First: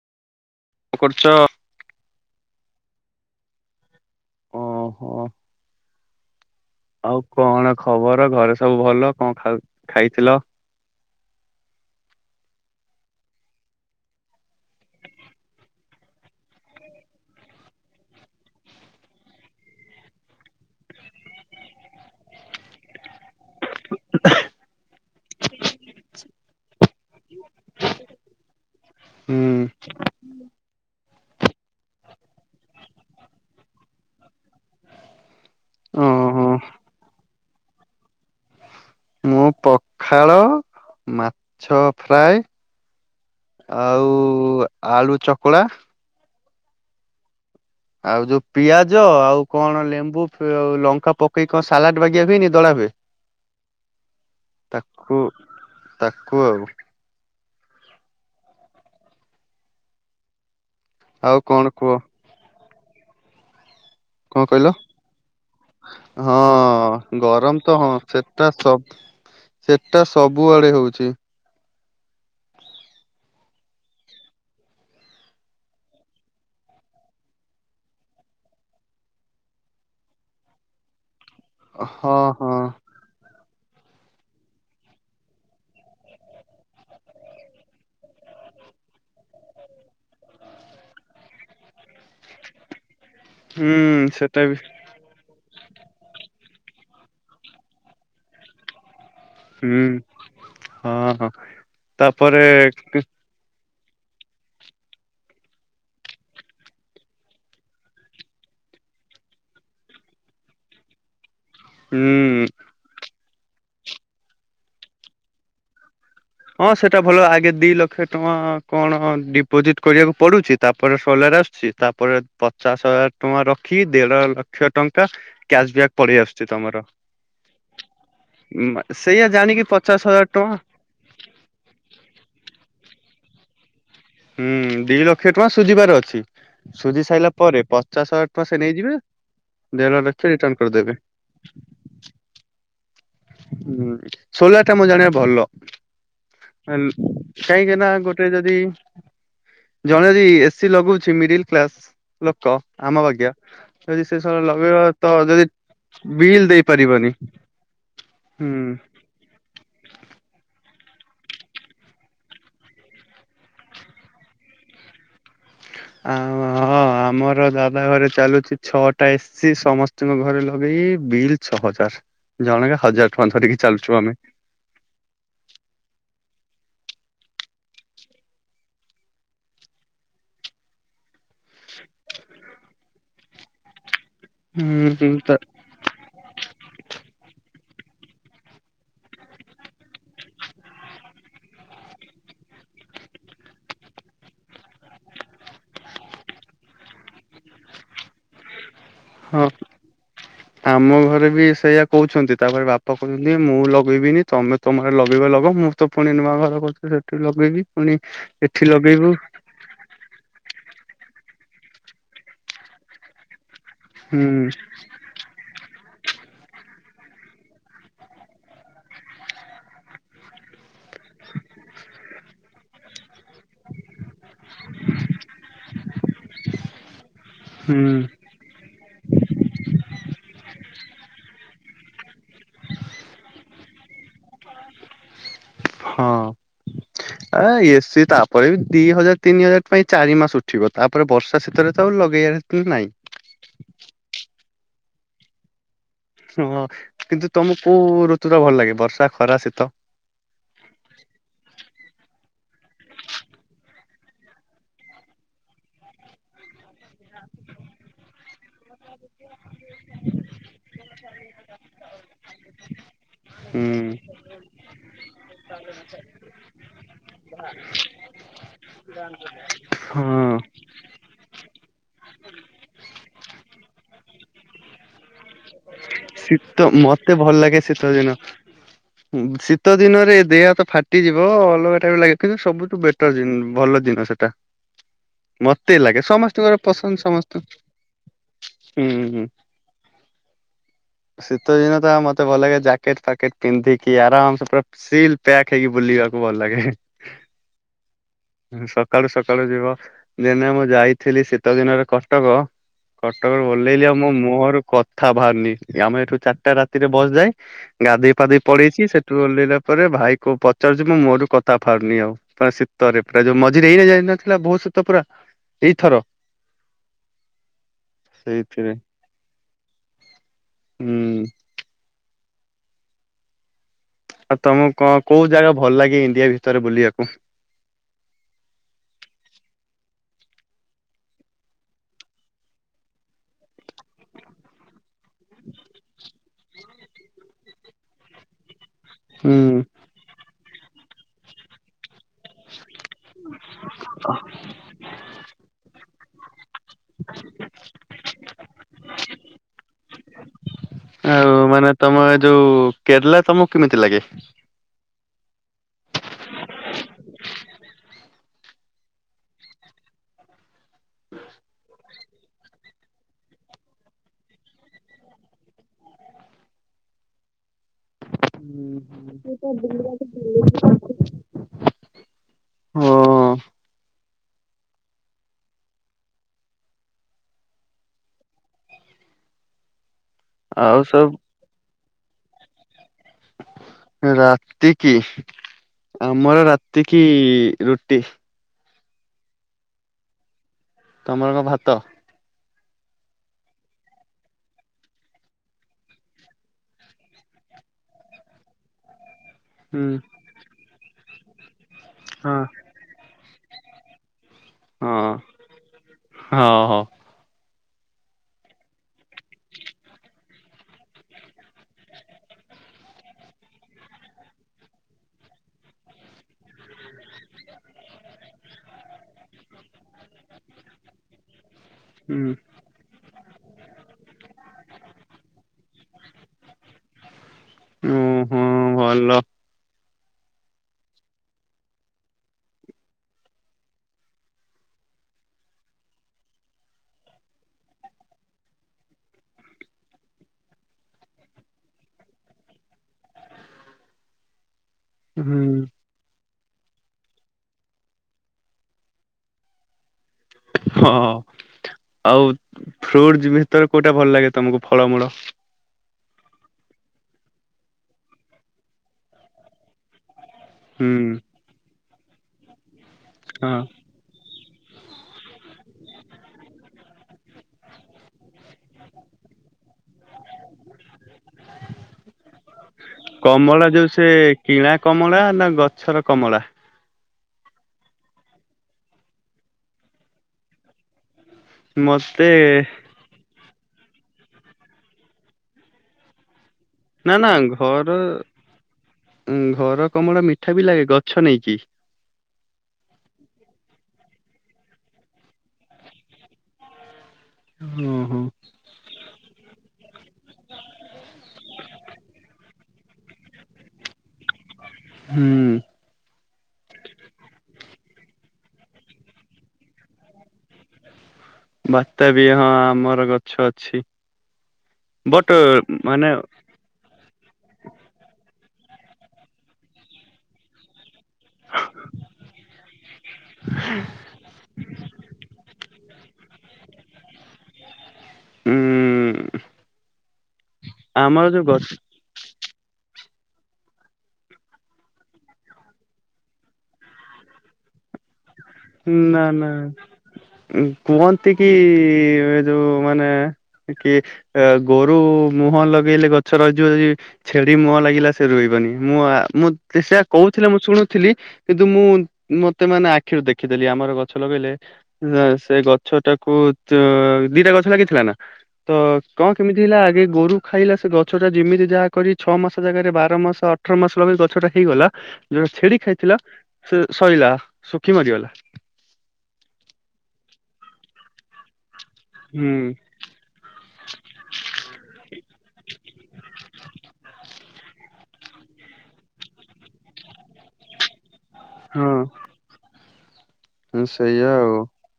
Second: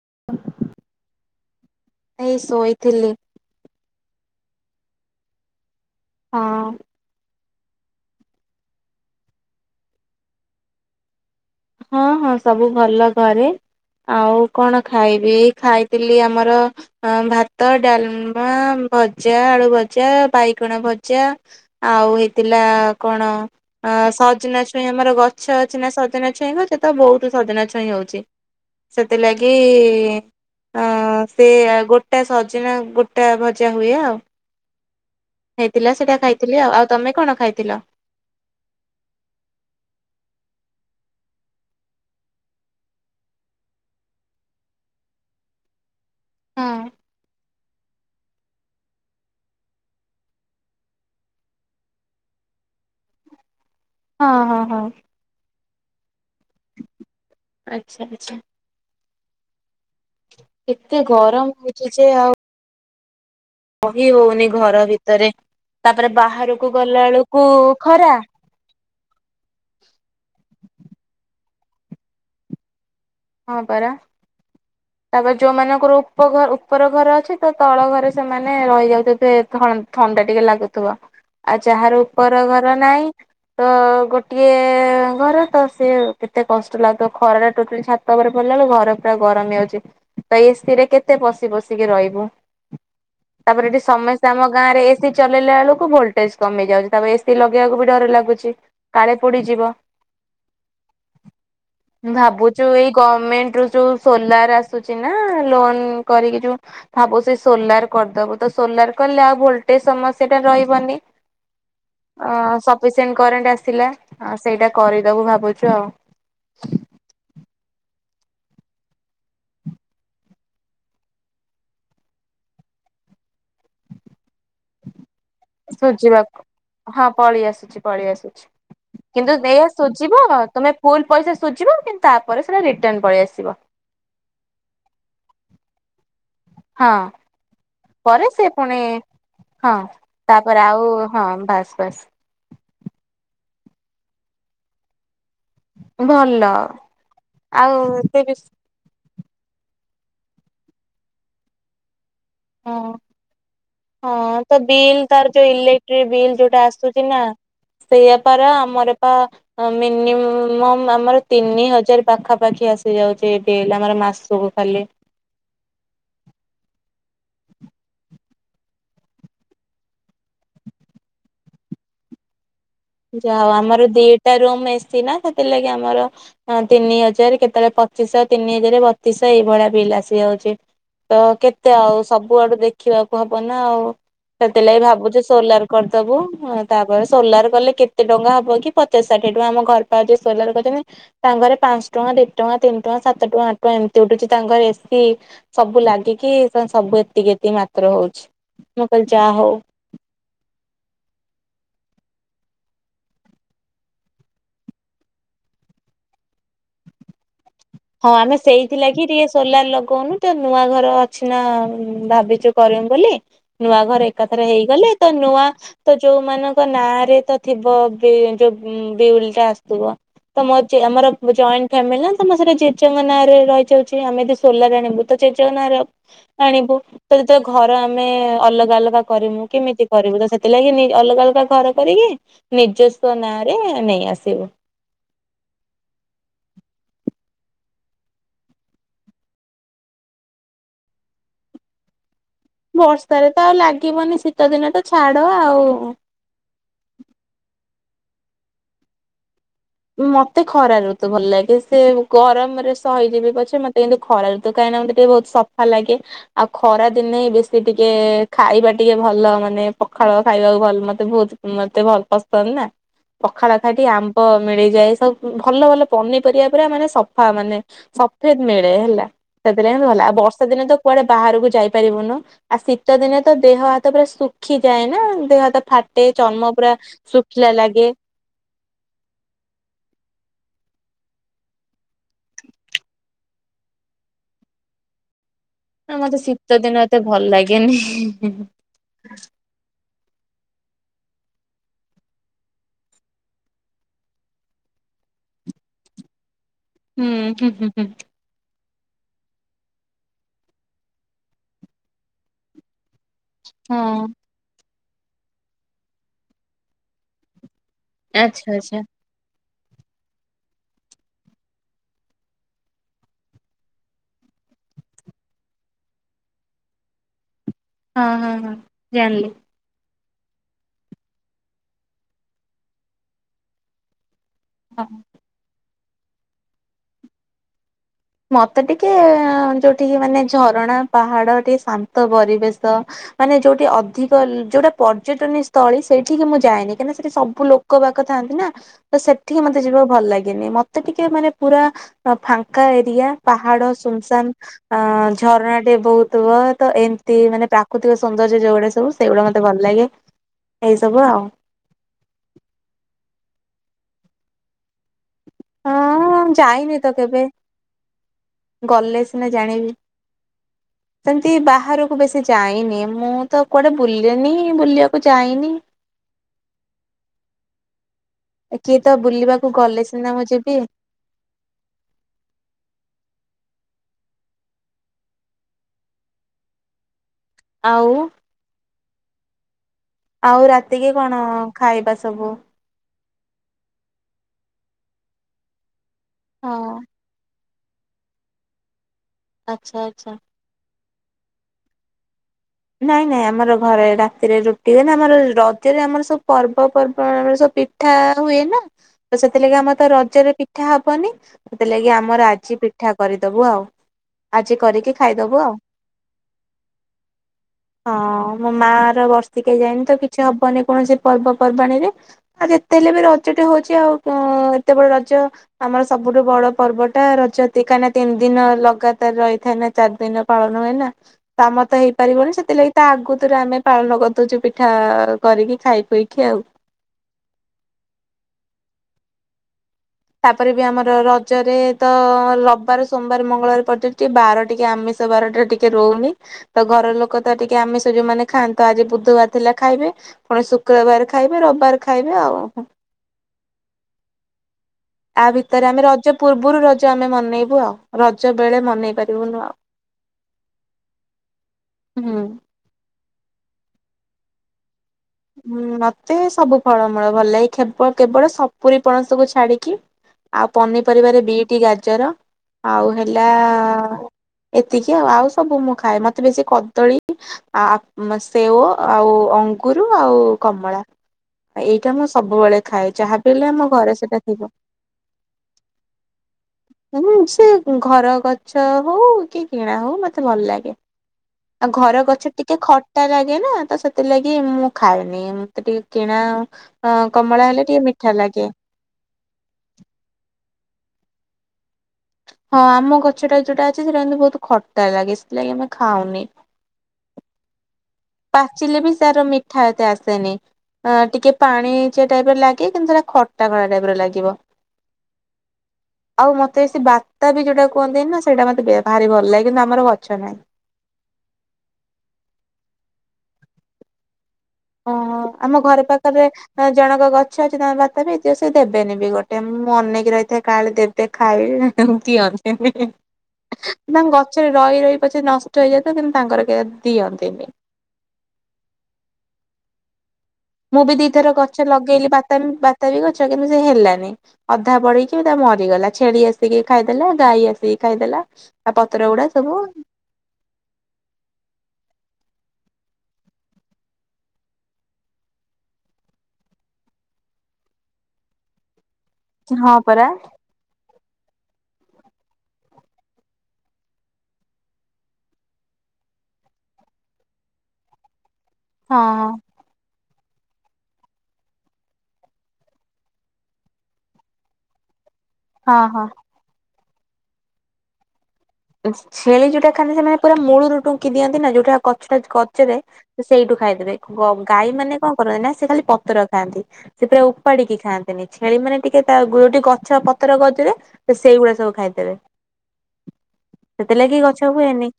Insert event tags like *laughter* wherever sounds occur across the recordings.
*inaudible* କଣ କରୁଛ? ଏଇ ଶୋଇଥିଲି। ଓହୋ। ହଁ *inaudible* ଆଉ? କଣ ଖବର ଘରେ ସବୁ ଭଲ କଣ ଖାଉ ଖାଇଥିଲ? ହଁ ହଁ ସବୁ ଭଲ ଘରେ ଆଉ କଣ ଖାଇବି ଖାଇଥିଲି ଆମର ଭାତ ଡାଲମା ଭଜା ଆଳୁ ଭଜା ବାଇଗଣ ଭଜା ଆଉ ହେଇଥିଲା କଣ? ଅ ସଜନା ଛୁଇଁ ଆମର ଗଛ ଅଛି ନା ସଜନା ତ ବହୁତ ସଜନା ଛୁଇଁ ହଉଛି। ସେଥିଲାଗି ହୁଁ ଅ ସେ ଗୋଟା ସଜନା ଗୋଟା ଭଜା ହୁଏ ଆଉ ହେଇଥିଲା ସେଇଟା ଓହୋ ଖାଇଥିଲି ଆଉ ଆଉ ତମେ କଣ ଖାଇଥିଲ? ମୁଁ ପଖାଳ ମାଛ ଫ୍ରାଏ ଆଉ ଆଳୁ ଚକୁଳା ହଁ। ଆଉ ଯୋଉ ପିଆଜ ଆଉ କଣ ଲେମ୍ବୁ ଲଙ୍କା ପକେଇ କଣ ସାଲାଡ ବାଗିଆ ହୁଏନି ଦଳା ହୁଏ। ହଁ ହଁ ହଁ। ତ କୁ ଆଉ। *inaudible* *inaudible* କେତେ ଆଉ ଗରମ କଣ କୁହ ହଉଛି ଯେ ଆଉ ରହି କଣ ହଉନି କହିଲ ଘର ଭିତରେ ତାପରେ ହଁ ବାହାରକୁ ଗଲା ବେଳକୁ ଗରମ ତ ହଁ ଖରା ସେଟା ସ ସେଟା ସବୁଆଡେ ହଉଛି। ହଁ ପରା ତାପରେ ଯୋଉମାନଙ୍କର ଉପଘର ଉପର ଘର ଅଛି ତ ତଳ ଘରେ ସେମାନେ ରହିଯାଉଛନ୍ତି ଥଣ୍ଡା ଟିକେ ଲାଗୁଥିବ। ଆଉ ଯାହାର ହଁ ଉପର ହଁ ଘର ନାହିଁ ତ ଗୋଟିଏ ଘର ତ ସିଏ କେତେ କଷ୍ଟ ଲାଗୁଥିବ ଖରାରେ ଟୋଟାଲି ଛା ଉପରେ ପଡ଼ିଲା ବେଳକୁ ଘର ପୁରା ଗରମ ହେଇ ଯାଉଛି ତ ଏସିରେ କେତେ ପଶି ପଶୀକି ରହିବୁ? ତାପରେ ହୁଁ ଏଠି ସମସ୍ତେ ସେଟା ଆମ ବି ଗାଁ ରେ ଏସିି ଚଲେଇଲା ବେଳୁ ଭୋଲଟେଜ କମ ହେଇଯାଉଛି ତା ଏସିି ଲଗେଇବାକୁ ବି ଡର ଲାଗୁଛି। କାଳେ ପୋଡିଯିବ ହୁଁ ହଁ ହଁ ତାପରେ ମେଣ୍ଟ ରୁ ଯୋଉ ସୋଲାର ଆସୁଛି ନା ଲୋନ କରିକି ଯୋଉ ଭାବୁ ସେ ସୋଲାର କରିଦୋବୁ ସୋଲାର କଲେ ଆଉ ଭୋଲଟେଜ ସମସ୍ୟା ଟା ରହିବନି। ଅ ହୁଁ ସଫିସେଣ୍ଟ କରେଣ୍ଟ ଆସିଲା ସେଇଟା କରିଦବୁ ଭାବୁଛୁ ଆଉ ହଁ ସେଟା ଭଲ ଆଗେ ଦି ଲକ୍ଷ ଟଙ୍କା କଣ ଡିପୋଜିଟ୍ କରିବାକୁ ପଡ଼ୁଛି। ତାପରେ ସୋଲାର ଆସୁଛି ତାପରେ ପଚାଶ ହଜାର ଟଙ୍କା ରଖି ଦେଢ ଲକ୍ଷ ଲକ୍ଷ ଟଙ୍କା କ୍ୟାସ୍ ବ୍ୟାକ୍ ପଳେଇ ସୁଝିବାକୁ ଆସୁଛି ତମର ହଁ ପଳେଇ ଆସୁଛି ପଳେଇ ଆସୁଛି। ସେଇଆ କିନ୍ତୁ ଏଇଆ ଜାଣିକି ପଚାଶ ସୁଝିବ ହଜାର ତମେ ଫୁଲ ଟଙ୍କା ପଇସା ସୁଝିବ କିନ୍ତୁ ତାପରେ ସେଇଟା ରିଟର୍ଣ୍ଣ ପଳେଇ ଆସିବ ହୁଁ ଦି ଲକ୍ଷ ଟଙ୍କା ସୁଝିବାର ଅଛି। ହଁ ସୁଝି ସାରିଲା ପରେ ପଚାଶ ପରେ ହଜାର ଟଙ୍କା ସେ ପୁଣି ନେଇଯିବେ ହଁ ଦେର ରଖିବେ ରିଟର୍ଣ ତାପରେ ଆଉ କରିଦେବେ। ହଁ ବାସ୍ ବାସ୍ ହୁଁ ସୋଲାର ଟା ମୁଁ ଜାଣିବା ଭଲ ଭଲ କାହିଁକି ଆଉ ନା ସେ ଗୋଟେ ବି ଯଦି ଜଣେ ଯଦି ଏସି ଲଗଉଛି ମିଡିଲ କ୍ଲାସ ଲୋକ ହଁ ଆମ ବାଗିଆ ଯଦି ସେ ସବୁ ହଁ ତ ଲଗେଇବା ବିଲ୍ ତ ତାର ଯଦି ଯୋଉ ଇଲେକ୍ଟ୍ରିକ ବିଲ୍ ଦେଇପାରିବନି ସେଇଆପାର ହୁଁ। ଆମର ପା ଆମର ତିନି ହଜାର ପାଖା ପାାଖି ଆସି ଯାଉଛି ବିଲ୍ ଆମ ମାସକୁ ଖାଲି ଆ ହଁ ଆମର ଦାଦା ଘରେ ଚାଲୁଛି ଛଅଟା ଏସି ସମସ୍ତଙ୍କ ଘରେ ଲଗେଇି ବିଲ୍ ଛଅ ହଜାର ଜଣକା ହଜାର ଟଙ୍କା ଯ ଧରିକି ଆମର ଚାଲୁଛୁ ଆମେ। ଦିଟା ରୁମ ଏସିଛି ନା ସେଥିଲାଗି ଆମର ହଁ ତିନି ହଜାର କେତେବେଳେ ପଚିଶହ ତିନି ହଜାର ବତିଶଶହ ଏଇଭଳିଆ ବିଲ୍ ଆସିଯାଉଛି ତ କେତେ ଆଉ ସବୁଆଡୁ ଦେଖିବାକୁ ହବ ନା ଆଉ ସେଥିଲାଗି ହୁଁ ଭାବୁଛି ସୋଲାର କରିଦବୁ ତାପରେ ସୋଲାର କଲେ କେତେ ଟଙ୍କା ହବ କି ପଚାଶ ଷାଠିଏ ଟଙ୍କା ଆମ ଘର ପାଉ ଯ ସୋଲାର କରିଛନ୍ତି ତାଙ୍କର ପାଞ୍ଚ ଟଙ୍କା ଦଢ ଟଙ୍କା ତିନି ଟଙ୍କା ସାତ ଟଙ୍କା ଆଠ ଟଙ୍କା ଏମିତି ଉଠୁଛି ତାଙ୍କର ଏସିି ସବୁ ଲାଗିକି ସବୁ ଏତିକି ଏତିକି ମାତ୍ର ହଉଛି। ମୁଁ କହିଲି ଯାହା ହଁ ହଉ। ଆମ ଘରେ ବି ସେଇଆ କହୁଛନ୍ତି ତାପରେ ବାପା କହୁଛନ୍ତି ମୁଁ ଲଗେଇବିନି ତମେ ତମର ଲଗେଇବ ଲଗ ମୁଁ ତ ପୁଣି ନୂଆ ଘର କରଛି ସେଠି ଲଗେଇବି ପୁଣି ହଁ ଆମେ ଏଠି ସେଇଥିଲାଗି ଲଗେଇବୁ ଟିକେ ସୋଲାର ଲଗଉନୁ ତ ନୂଆ ଘର କିଛି ନା ଭାବିଛୁ କରିମୁ ବୋଲି ନୂଆ ଘର ହୁଁ ଏକାଥରେ ହେଇଗଲେ ତ ନୂଆ ତ ଯୋଉମାନଙ୍କ ନାଁରେ ହେଇ ତ ଥିବ ବେ ଯୋଉ ଦେଉଳି ଟା ଆସୁଥୁବ ତ *unintelligible* ଆମର ଜାଏନ ଫାମିଲି ନା ତମ ସେ *unintelligible* ନାଁରେ ରହିଯାଉଚି ଆମେ ଯଦି ସୋଲାର ଆଣିବୁ ତ ଜେଜ ନାଁରେ ଆଣିବୁ ତ ଯେତବେଳେ ଘର ହୁଁ ଆମେ ଅଲଗା ଅଲଗା କରିମୁ କେମିତି କରିବୁ ତ ସେଥିଲାଗି ନି ଅଲଗା ଅଲଗା ଘର କରିକି ନିଜସ୍ୱ ନାଁରେ ନେଇ ଆସିବୁ ହଁ ଆ ଏସିି ତାପରେ ବି ଦି ହଜାର ତିନି ହଜାର ପାଇଁ ଚାରି ମାସ ଉଠିବ ତାପରେ ବର୍ଷା ଶୀତରେ ତ ଆଉ ଲଗେଇବା ବର୍ଷାରେ ତ ଆଉ ଲାଗିବନି ଶୀତ ଦିନ ଟା ଛାଡ଼ ଆଉ ହଁ କିନ୍ତୁ ତମକୁ କୋଉ ଋତୁ ଟା ଭଲ ଲାଗେ ବର୍ଷା, ଖରା, ଶୀ ମତେ ଖରା ଋତୁ ଭଲ ଲାଗେ ସେ ଗରମରେ ସହିଯିବି ପଛେ ମତେ କିନ୍ତୁ ଖରା ଋତୁ କାହିଁକି ମତେ ଟିକେ ବହୁତ ସଫା ଲାଗେ ଆଉ ଖରା ଦିନେ ବେଶୀ ଟିକେ ଖାଇବା ଟିକେ ଭଲ ମାନେ ପଖାଳ ଖାଇବାକୁ ଭଲ ମତେ ବହୁତ ମତେ ଭଲ ପସନ୍ଦ ନା ପଖାଳ ହୁଁ ଖାଇ ଟିକେ ଆମ୍ବ ମିଳିଯାଏ ସବ ଭଲ ଭଲ ପନିପରିବା ପୁରା ମାନେ ସଫା ମାନେ ସଫେଦ ମିଳେ ହେଲା ସେଥିଲାଗି *unintelligible* ଆଉ ହଁ ବର୍ଷା ଦିନେ ତ କୁଆଡେ ବାହାରୁକୁ ଯାଇପାରିବୁନୁ ଆ ଶୀତ ଦିନେ ତ ଦେହ ହାତ ପୁରା ଶୁଖିଯାଏ ନା ଦେହ ହାତ ଫା ଶୀତ ମତେ ଭଲ ଲାଗେ ଶୀତ ଦିନ। ଶୀତ ଦିନରେ ଦେହତ ଫାଟିଯିବ ଅଲଗା ଟାଇମ୍ ଲାଗେ କିନ୍ତୁ ସବୁଠୁ ବେଟର ଦି ଭଲ ଦିନ ସେଟା। ଅ ଲାଗେ ମତେ ସମସ୍ତଙ୍କର ଶୀତ ଦିନ ପସନ୍ଦ ଏତ ଭଲ ସମସ୍ତ ଲାଗନି। ହୁଁ ହୁଁ। ଶୀତ ଦିନ ତ ଆ ମତେ ଭଲ ଲାଗେ ଜାକେଟ ଫାକେଟ ପିନ୍ଧିକି ଆରାମ ସେ ପୁରା ସିଲ ପ୍ୟାକ୍ ହେଇକି ବୁଲିବାକୁ ଭଲ ଲାଗେ। ହୁଁ ହୁଁ ହୁଁ ହୁଁ। ହୁଁ, ସକାଳୁ ସକାଳୁ ଯିବ ଦିନେ ମୁଁ ଯାଇଥିଲି ଶୀତ ଦିନରେ କଟକ। କଟକରେ ଓହ୍ଲେଇଲି ଆଉ ହଁ ମୋ ମୁହଁ ରୁ କ ଥା ଭାର୍ ନି ଆମେ ଏଠୁ ଚାରିଟା ରାତିରେ ବସ ଯାଏ। ଗାଧେଇ ଫାଧେଇ ଆଚ୍ଛା ଆଚ୍ଛା ପଳେଇଛି ସେଠୁ ଓହ୍ଲେଇଲା ପରେ ଭାଇ କୋଉ ପଚାରୁଚି ମୁଁହ ରୁ କଥା ଫାରୁନି ଆଉ ପ ଶୀତରେ ପୁରା ଯୋଉ ମଝିରେ ଏଇ ଯାଇନଥିଲା ବହୁତ ଶୀତ ପୁରା ଏଇଥର ହଁ ହଁ ହଁ ସେଇଥିରେ। ଜାଣିଲି ହୁଁ। ଆଉ ତମକୁ ହଁ। କଣ କୋଉ ଜାଗା ଭଲ ଲାଗେ ଇଣ୍ଡିଆ ଭିତରେ ବୁଲିବାକୁ। ମତେ ଟିକେ ଯୋଉଠିକି ମାନେ ଝରଣା ପାହାଡ ଟିକେ ଶାନ୍ତ ପରିବେଶ ମାନେ ଯୋଉଠି ଅଧିକ ଯଉଟା ପର୍ଯ୍ୟଟନୀ ସ୍ଥଳୀ ସେଇଠିକି ମୁଁ ଯାଏନି। କାଇଁନା ସେଠି ସବୁ ଲୋକ ବାକ ଥାଆନ୍ତି ନା। ତ ହୁଁ ସେଠିକି ମତେ ଯିବା ଭଲ ଲାଗନି ମତ ମତେ ଟିକେ ମାନେ ପୁରା ଫାଙ୍କା ଆ ପାହାଡ ସୁନସାନ ଝରଣା ଟେ ବହୁତ ହୁ ତ ଏମତି ମାନେ ପ୍ରାକୃତିକ ସୌନ୍ଦର୍ଯ୍ୟ ଯୋଉଗୁଡା ସବୁ ସେଇଗୁଡା ମତେ ଭଲ ଲାଗେ ଏଇ ସବୁ ଆଉ। ମାନେ ତମ ଏ ଯୋଉ କେରଲା ତମକୁ କେମିତି ଲାଗେ? ହଁ ଯାଇନି ତ କେବେ ଗଲେ ସିନା ଜାଣିବି ସେମିତି ବାହାରକୁ ବେଶୀ ଯାଇନି ମୁଁ ତ କୁଆଡେ ବୁଲେନି ବୁଲିବାକୁ ଯାଇନି। କିଏ ତ ବୁଲିବାକୁ ଗଲେ ସିନା ମୁଁ ଯିବି। ଓ ଆଉ ଆଉ ରାତିକି କଣ ଖାଇବା ସ ସବୁ ରାତି କି ଆମର ହଁ ରାତି କି ରୁଟି। ଆଚ୍ଛା ଆଚ୍ଛା। ତମର କଣ ଭାତ? ନାଇଁ ନାଇଁ ଆମର ଘରେ ରାତିରେ ରୁଟି ହୁଏ ନା ଆମର ରଜରେ ଆମର ସବୁ ପର୍ବପର୍ବଣୀରେ ଆମର ସବୁ ପିଠା ହୁଏ ନା ତ ସେଥିଲାଗି ଆମର ତ ହୁଁ ରଜରେ ପି ଠା ହବନି। ସେଥିଲାଗି ଆମର ହଁ। ଆଜି ପିଠା କରିଦବୁ ଆଉ। ଆଜି କରିକି ହଁ ଖାଇଦବୁ ଆଉ। ହଁ ହଁ। ହଁ ମୋ ମା ର ବର୍ଷିକା ଯାଇନି ତ କିଛି ହବନି କୌଣସି ପର୍ବପର୍ବାଣୀରେ ଆଉ ଯେତେ ହେଲେ ବି ରଜଟେ ହଉଛି ଆଉ ଏତେ ବଡ ରଜ ଆମର ସବୁଠୁ ବଡ ପର୍ବଟା ରଜ ଦିକା ତିନି ଦିନ ଲଗାତାର ରହିଥାଏ ନା ଚାରି ଦିନ ପାଳନ ହୁଏନା ତାମ ତ ହେଇ ହୁଁ। କରିବନି ସେଥିଲାଗି ତା ଆଗୁତୁରା ଆମେ ପାଳନ କରିଦଉଛୁ ପିଠା କରିକି ଖାଇ ପିଇକି ଆଉ। ଉଁ ହୁଁ ଭଲ। ତାପରେ ବି ଆମର ରଜରେ ତ ରବିବାର ସୋମବାର ମଙ୍ଗଳବାର ପଡିଯାଉଛି ବାର ଟିକେ ଆମିଷ ବାରଟାରେ ଟିକେ ରହୁନି ତ ଘର ଲୋକ ତ ଟିକେ ଆମିଷ ଯୋଉମାନେ ଖାଆନ୍ତା ଆଜି ବୁଧବାର ଥିଲା ଖାଇବେ ପୁଣି ଶୁକ୍ରବାର ଖାଇବେ ରବିବାର ଖାଇବେ ଆଉ। ଏହା ହୁଁ। ଭିତରେ ଆମେ ରଜ ପୂର୍ବରୁ ରଜ ଆମେ ମନେଇବୁ ଆଉ ରଜ ବେଳେ ମନେଇ ପାରିବୁନୁ ଆଉ। ହଁ ହୁଁ। ଆଉ ଫ୍ରୁଟ୍ ଜିମିଷତର କଉଟା ଭଲ ଲାଗେ ତମକୁ? ଫଳମୂଳ? ହୁଁ ମତେ ସବୁ। ଫଳମୂଳ ଭଲ ଲାଗେ ଖେବ କେବଳ ସପୁରୀ ପଣସକୁୁ ଛାଡିକି। ଆଉ ହୁଁ। ପନିପରିବାରେ ବିଟି ଗା ଜର। ଆଉ ହେଲା ହଁ। ଏତିକି ଆଉ ଆଉ ସବୁ ମୁଁ ଖାଏ ମତେ ବେଶୀ କଦଳୀ ଆ ଉଁ ସେଓ ଆଉ ଅଙ୍ଗୁର ରୁ ଆଉ କମଳା। ଏଇଟା ମୁଁ ସବୁବେଳେ ଖାଏ ଯାହା ବି ହେଲେ କମଳା ଆମ ଯୋଉ ଘରେ ସେ ସେଇଟା ଥିବ। କିଣା କମଳା ନା ଗଛର କମଳା? ଉଁ ଘର ଗଛ ହଉ କି କିଣା ହଉ ମତେ ଭଲ ଲାଗେ। ଆଉ ଘର ମତେ ଗଛ ଟିକେ ଖଟା ଲାଗେ ନା। ତ ସେଥିଲାଗି ମୁଁ ଖାଏନି ମତେ ଟିକେ କିଣା ଅ ନା ନା କମଳା ହେଲେ ଟିକେ ଘର ମିଠା ଲାଗେ। ଉ ଘର କମଳା ମିଠା ବି ଲାଗେ। ଗ ଛ ନେଇକି। ହଁ ଆମ ଗଛଟା ଯୋଉଟା ଅଛି ସେଇଟା କିନ୍ତୁ ବହୁତ ଖଟା ଲାଗେ ସେଥିଲାଗି ଆମେ ଖାଉନି। ଓହୋ। ପାଚିଲେ ବି ତାର ମିଠା ଏତେ ଆସେନି। ଅ ଟିକେ ପାଣିଚିଆ ଟାଇପର ଲାଗେ କିନ୍ତୁ ସେଇଟା ଖଟା ଖଟା ଟାଇପର ଲାଗିବ। ହୁଁ ଆଉ ମତେ ସେ ବାତା ବି ଯୋଉଟା କୁହନ୍ତିନି ନା ସେଇଟା ମତେ ବେ ଭାରି ଭଲ ଲାଗେ କିନ୍ତୁ ଆମର ଗଛ ନାହିଁ। ବାତା ବି ହଁ ଆମର ଗଛ ଅଛି। ଓହୋ ବଟ ଆମ ଘର ମାନେ ପାଖରେ ଅଁ ଜଣଙ୍କ ଗ ଛ ଅଛି ତାଙ୍କର ବାତାପି ହେଇଥିବ ସେ ଦେବେନି ବି ଗୋଟେ ମୁଁ ଅନେଇକି ରହିଥାଏ କାଳେ ଦେ ବେ ଖାଇବି ଦିଅନ୍ତିନି। ତାଙ୍କ ଗଛରେ ରହି ରହି ପଛେ ନଷ୍ଟ ହେଇଯା କିନ୍ତୁ ତାଙ୍କର କେ ଦିଅନ୍ତିନି। ହୁଁ। ମୁଁ ବି ଦି ଥର ଗଛ ଲଗେଇଲି ବା ତା ବି ବାତା ବି ଗଛ କିନ୍ତୁ ସେ ହେଲାନି ଅଧା ବଢୀକି ତା ମରିଗଲା ଛେଳି ଆସିକି ଖାଇଦେଲା ଗାଈ ଆସିକି ଖାଇଦେଲା। ତା ପତ୍ର ନା ଗୁଡା ନା ସବୁ ଉ କୁହନ୍ତି କି ଏ ଯୋଉ ମାନେ କି ଗୋରୁ ମୁହଁ ଲଗେଇଲେ ଗଛ ରହିଯିବ ଯଦି ଛେଡି ମୁହଁ ଲାଗିଲା ସେ ରହିବନି। ମୁଁ ଆ ମୁଁ ହଁ ସେଇଆ ପରା କହୁଥିଲେ ମୁଁ ଶୁଣୁ ଥିଲି କିନ୍ତୁ ମୁଁ ମତେ ମାନେ ଆଖିରେ ଦେ ଖିଦେଲି ଆମର ଗଛ ଲଗେଇଲେ ଅ ସେ ଗଛ ଟାକୁ ଚ ଦିଟା ଗଛ ଲାଗିଥିଲା ନା। ତ ହଁ କଣ ହଁ କେମିତି ହେଲା ଆଗେ ଗୋରୁ ଖାଇଲା ସେ ଗଛ ଟା ଯେମିତି ଯାହା କରି ଛଅ ମାସ ଜାଗାରେ ବାର ମାସ ଅଠର ମାସ ଲଗେଇଲି ଗଛଟା ହେଇଗଲା। ଯୋଉଟା ଛେଡି ହଁ ହଁ। ଖାଇଥିଲା ସେ ସଇଲା ଶୁଖି ମରିଗଲା। ଉଁ ଛେଳି ଯୋଉଟା ଖାଆନ୍ତି ସେ ମାନେ ପୁରା ମୂଳୁରୁ ଟୁଙ୍କି ଦିଅନ୍ତି ନା ଯୋଉଟା ଗଛଟା ହୁଁ ଗଚରେ ସେ ସେଇଠୁ ଖାଇଦେବେ। ଗ ଗାଈ ମାନେ କଣ କରନ୍ତି ନା ସେ ଖାଲି ପତ୍ର ଖାଆନ୍ତି ସେ ପୁରା ଉପାଡିକି ଖାଆ ନ୍ତିନି ଛେଳି ମାନେ ଟିକେ ତା ଯୋଉଠି ଗଛ ପତର ଗଜରେ ସେ ସେଇଗୁଡା ସବୁ ଖାଇଦେବେ। ହଁ ସେଥିଲାଗି ସେଇଆ ଗଛ ଆଉ ହୁଏନି।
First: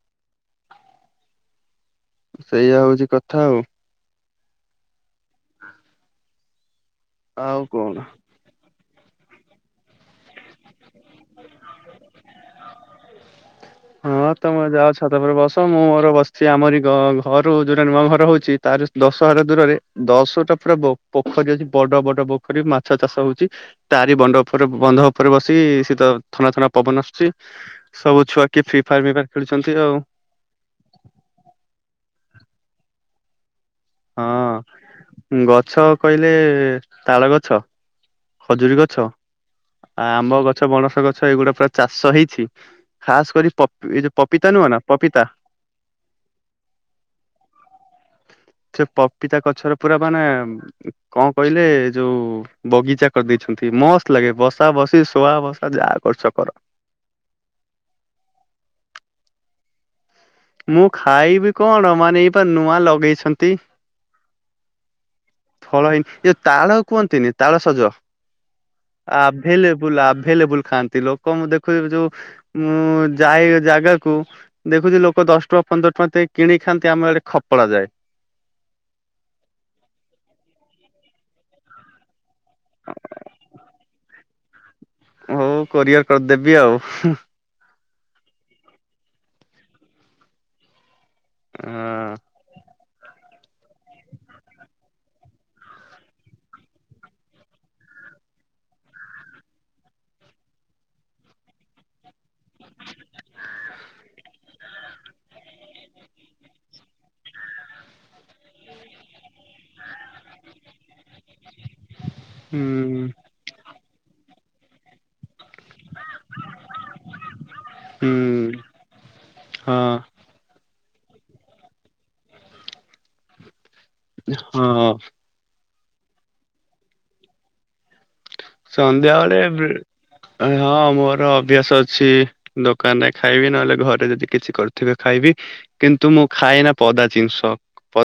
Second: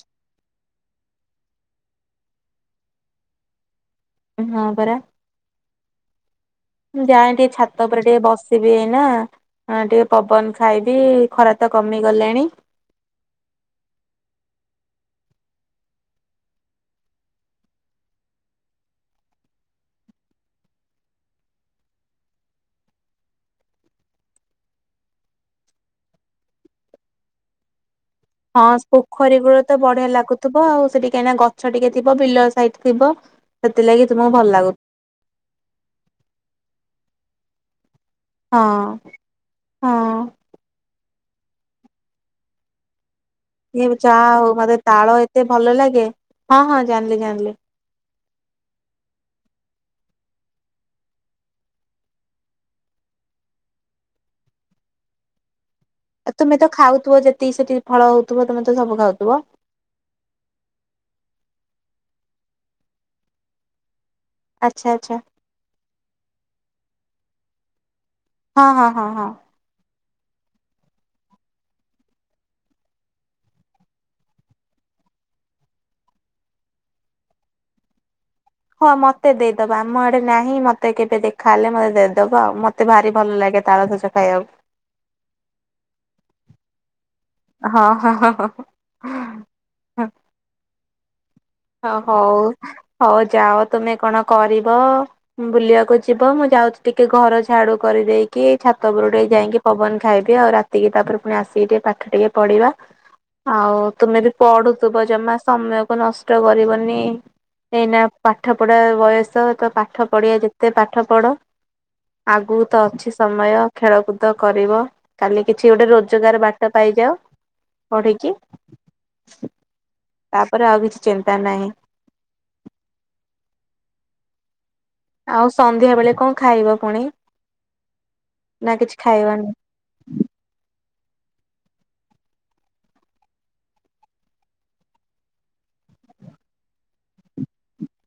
ସେଇଆ ହଉଛି କଥା ଆଉ। ହଁ ପରା। ମୁଁ ଯାଏ ଟିକେ ଆଉ ଛାତ କଣ ଉପରେ ଟିକେ ବସେ ଇ ନା ଆ ଟିକେ ପବନ ଖାଇ ବି ଖରା ତ କମି ଗଲାଣି। ତ ଉପରେ ବସ ମୁଁ ମୋର ବସିଛି। ଆମରି ଘରୁ ଯୋଉଟା ନୂଆ ଘର ହଉଛି ତାର ଦଶହାର ଦୂରରେ ଦଶଟା ପୁରା ବୋ ପୋଖରୀ ଅଛି ବଡ ବଡ ପୋଖରୀ। ମାଛ ଚାଷ ହଉଛି। ତାରି ବଣ୍ଡ ଉପରେ ବନ୍ଧ ଉପରେ ବସି ତ ଥଣ୍ଡା ଥଣ୍ଡା ପବନ ଆସୁଛି। ସବୁ ଛୁଆ କିଏ ହଁ ଫ୍ରି ଫାୟାର ଫ୍ରି ଫାୟାର ପୋଖରୀ କୂଳ ଖେଳୁଛନ୍ତି ତ ଆଉ ବଢିଆ ଲାଗୁଥିବ ଆଉ। ସେଠି କାହିଁକି ନା ଗଛ ଟିକେ ଥିବ ବିଲ ଲାଇଟ ଥିବ ସେଥିଲାଗି ତୁମକୁ ଭଲ ଲାଗୁ ହଁ ଗଛ କହିଲେ ତାଳ ଗ ଛ ହଁ ଖଜୁରୀ ଗଛ, ହଁ। ଆମ୍ବ ଗଛ, ପଣସ ଗ ଏଇ ଗୁଡା ପୁରା ଚାଷ ହେଇଛି। ଖାସ୍ କରି ଇଏ ପପି ଏଇ ଯୋଉ ଚା ପପିତା ଆଉ ନୁହଁ ମତେ ନା ତାଳ ପପିତା ଏତେ ଭଲ ଲାଗେ। ହଁ ହଁ ଜାଣିଲି ଜାଣିଲି। ସେ ପପିତା ଗଛର ପୁରା ମାନେ କଣ କହିଲେ ଏ ଯଉ ବଗିଚା କରିଦେଇଛନ୍ତି। ମସ୍ତ ଲାଗେ ବସା ବସି ଶୁଆ ବସା ଯାହା କରୁଛ କର। ତୁମେ ତ ଖାଉଥିବ ଯେତିକି ସେଠି ଫଳ ହଉଥିବ। ତମେ ତ ସବୁ ଖାଉଥିବ। ମୁଁ ଖାଇବି କଣ ମାନେ ଇଏ ପା ନୂଆ ଲଗେଇଛନ୍ତି। ଆଚ୍ଛା ଆଚ୍ଛା ଫଳ ହେଇନି ଏ ତାଳ କୁହନ୍ତି ତିନି ତାଳ ସଜ। ହଁ ହଁ ହଁ ହଁ। ଆଭେଲେବୁଲ ଆଭେ ଆଭେଲେବୁଲ ଖାନ୍ତି। ଲୋକଙ୍କୁ ଦେଖୁଚି ଯଉ ମୁଁ ଯାଏ ଜାଗା କୁ ଦେଖୁଚି ଲୋକ ଦଶ ଟଙ୍କା ପନ୍ଦର ଟଙ୍କା ଦେଇକି କିଣିକି ଖାନ୍ତି। ଆମ ଆଡେ ଖପଡା ଯାଏ। ହଁ ମତେ ଦେଇଦବା ଆମ ଆଡେ ନାହିଁ ମତେ କେବେ ଦେ ଖାଇଲେ ମତେ ଦେ ଦବ ଆଉ ମତେ ଭାରି ଭଲ ଲାଗେ ତାଳସଜ ଖାଇବାକୁ। ହଉ କୋରିଅର କରି ଦେବି ଆଉ। ହଁ ହଁ ହଁ ହଁ ହ ହଁ ହଉ ହଉ ଯାଅ ତୁମେ କଣ କରିବ ବୁଲିବାକୁ ଯିବ। ମୁଁ ଯାଉଛି ଟିକେ ଘର ଝାଡୁ କରିଦେଇକି ଛାତ ଉପର କୁ ଟିକେ ଯାଇକି ପବନ ଖାଇବି ଆଉ। ରାତିକି ତାପରେ ପୁଣି ଆସିକି ଟିକେ ପାଠ ଟିକେ ପଢିବା। ଆଉ ତୁମେ ବି ପଢୁଥିବ ଜମା ସମୟକୁ ନସ୍ ଷ୍ଟ କରିବନି ଏଇନା ପାଠ ପଢା ବୟସ ତ ପାଠ ପଡିଆ ଯେତେ ପାଠ ପଢ ଆଗକୁ ତ ହୁଁ ଅଛି ସମୟ। ଖେଳକୁଦ କରିବ କାଲି କିଛି ଗୋଟେ ରୋଜଗାର ବାଟ ପାଇଯାଅ ପଢିକି ହୁଁ। ହଁ ତାପରେ ଆଉ କିଛି ଚିନ୍ତା ନାହିଁ। *inaudible* *unintelligible* ଆଉ ସନ୍ଧ୍ୟା ବେଳେ କଣ ଖାଇବ ପୁଣି। ନା କିଛି ସଧ୳୲ ଖାଇବନି? ବେଳେ ହଁ ର ଅଭ୍ୟାସ ଅଛି ଦୋକାନରେ ଖାଇବି। ନହେଲେ ଘରେ ଯଦି କିଛି କରିଥିବେ ଖାଇବି। କିନ୍ତୁ ମୁଁ ଖଏନା ପଦା ଜିନ୍‌ଷ। ପ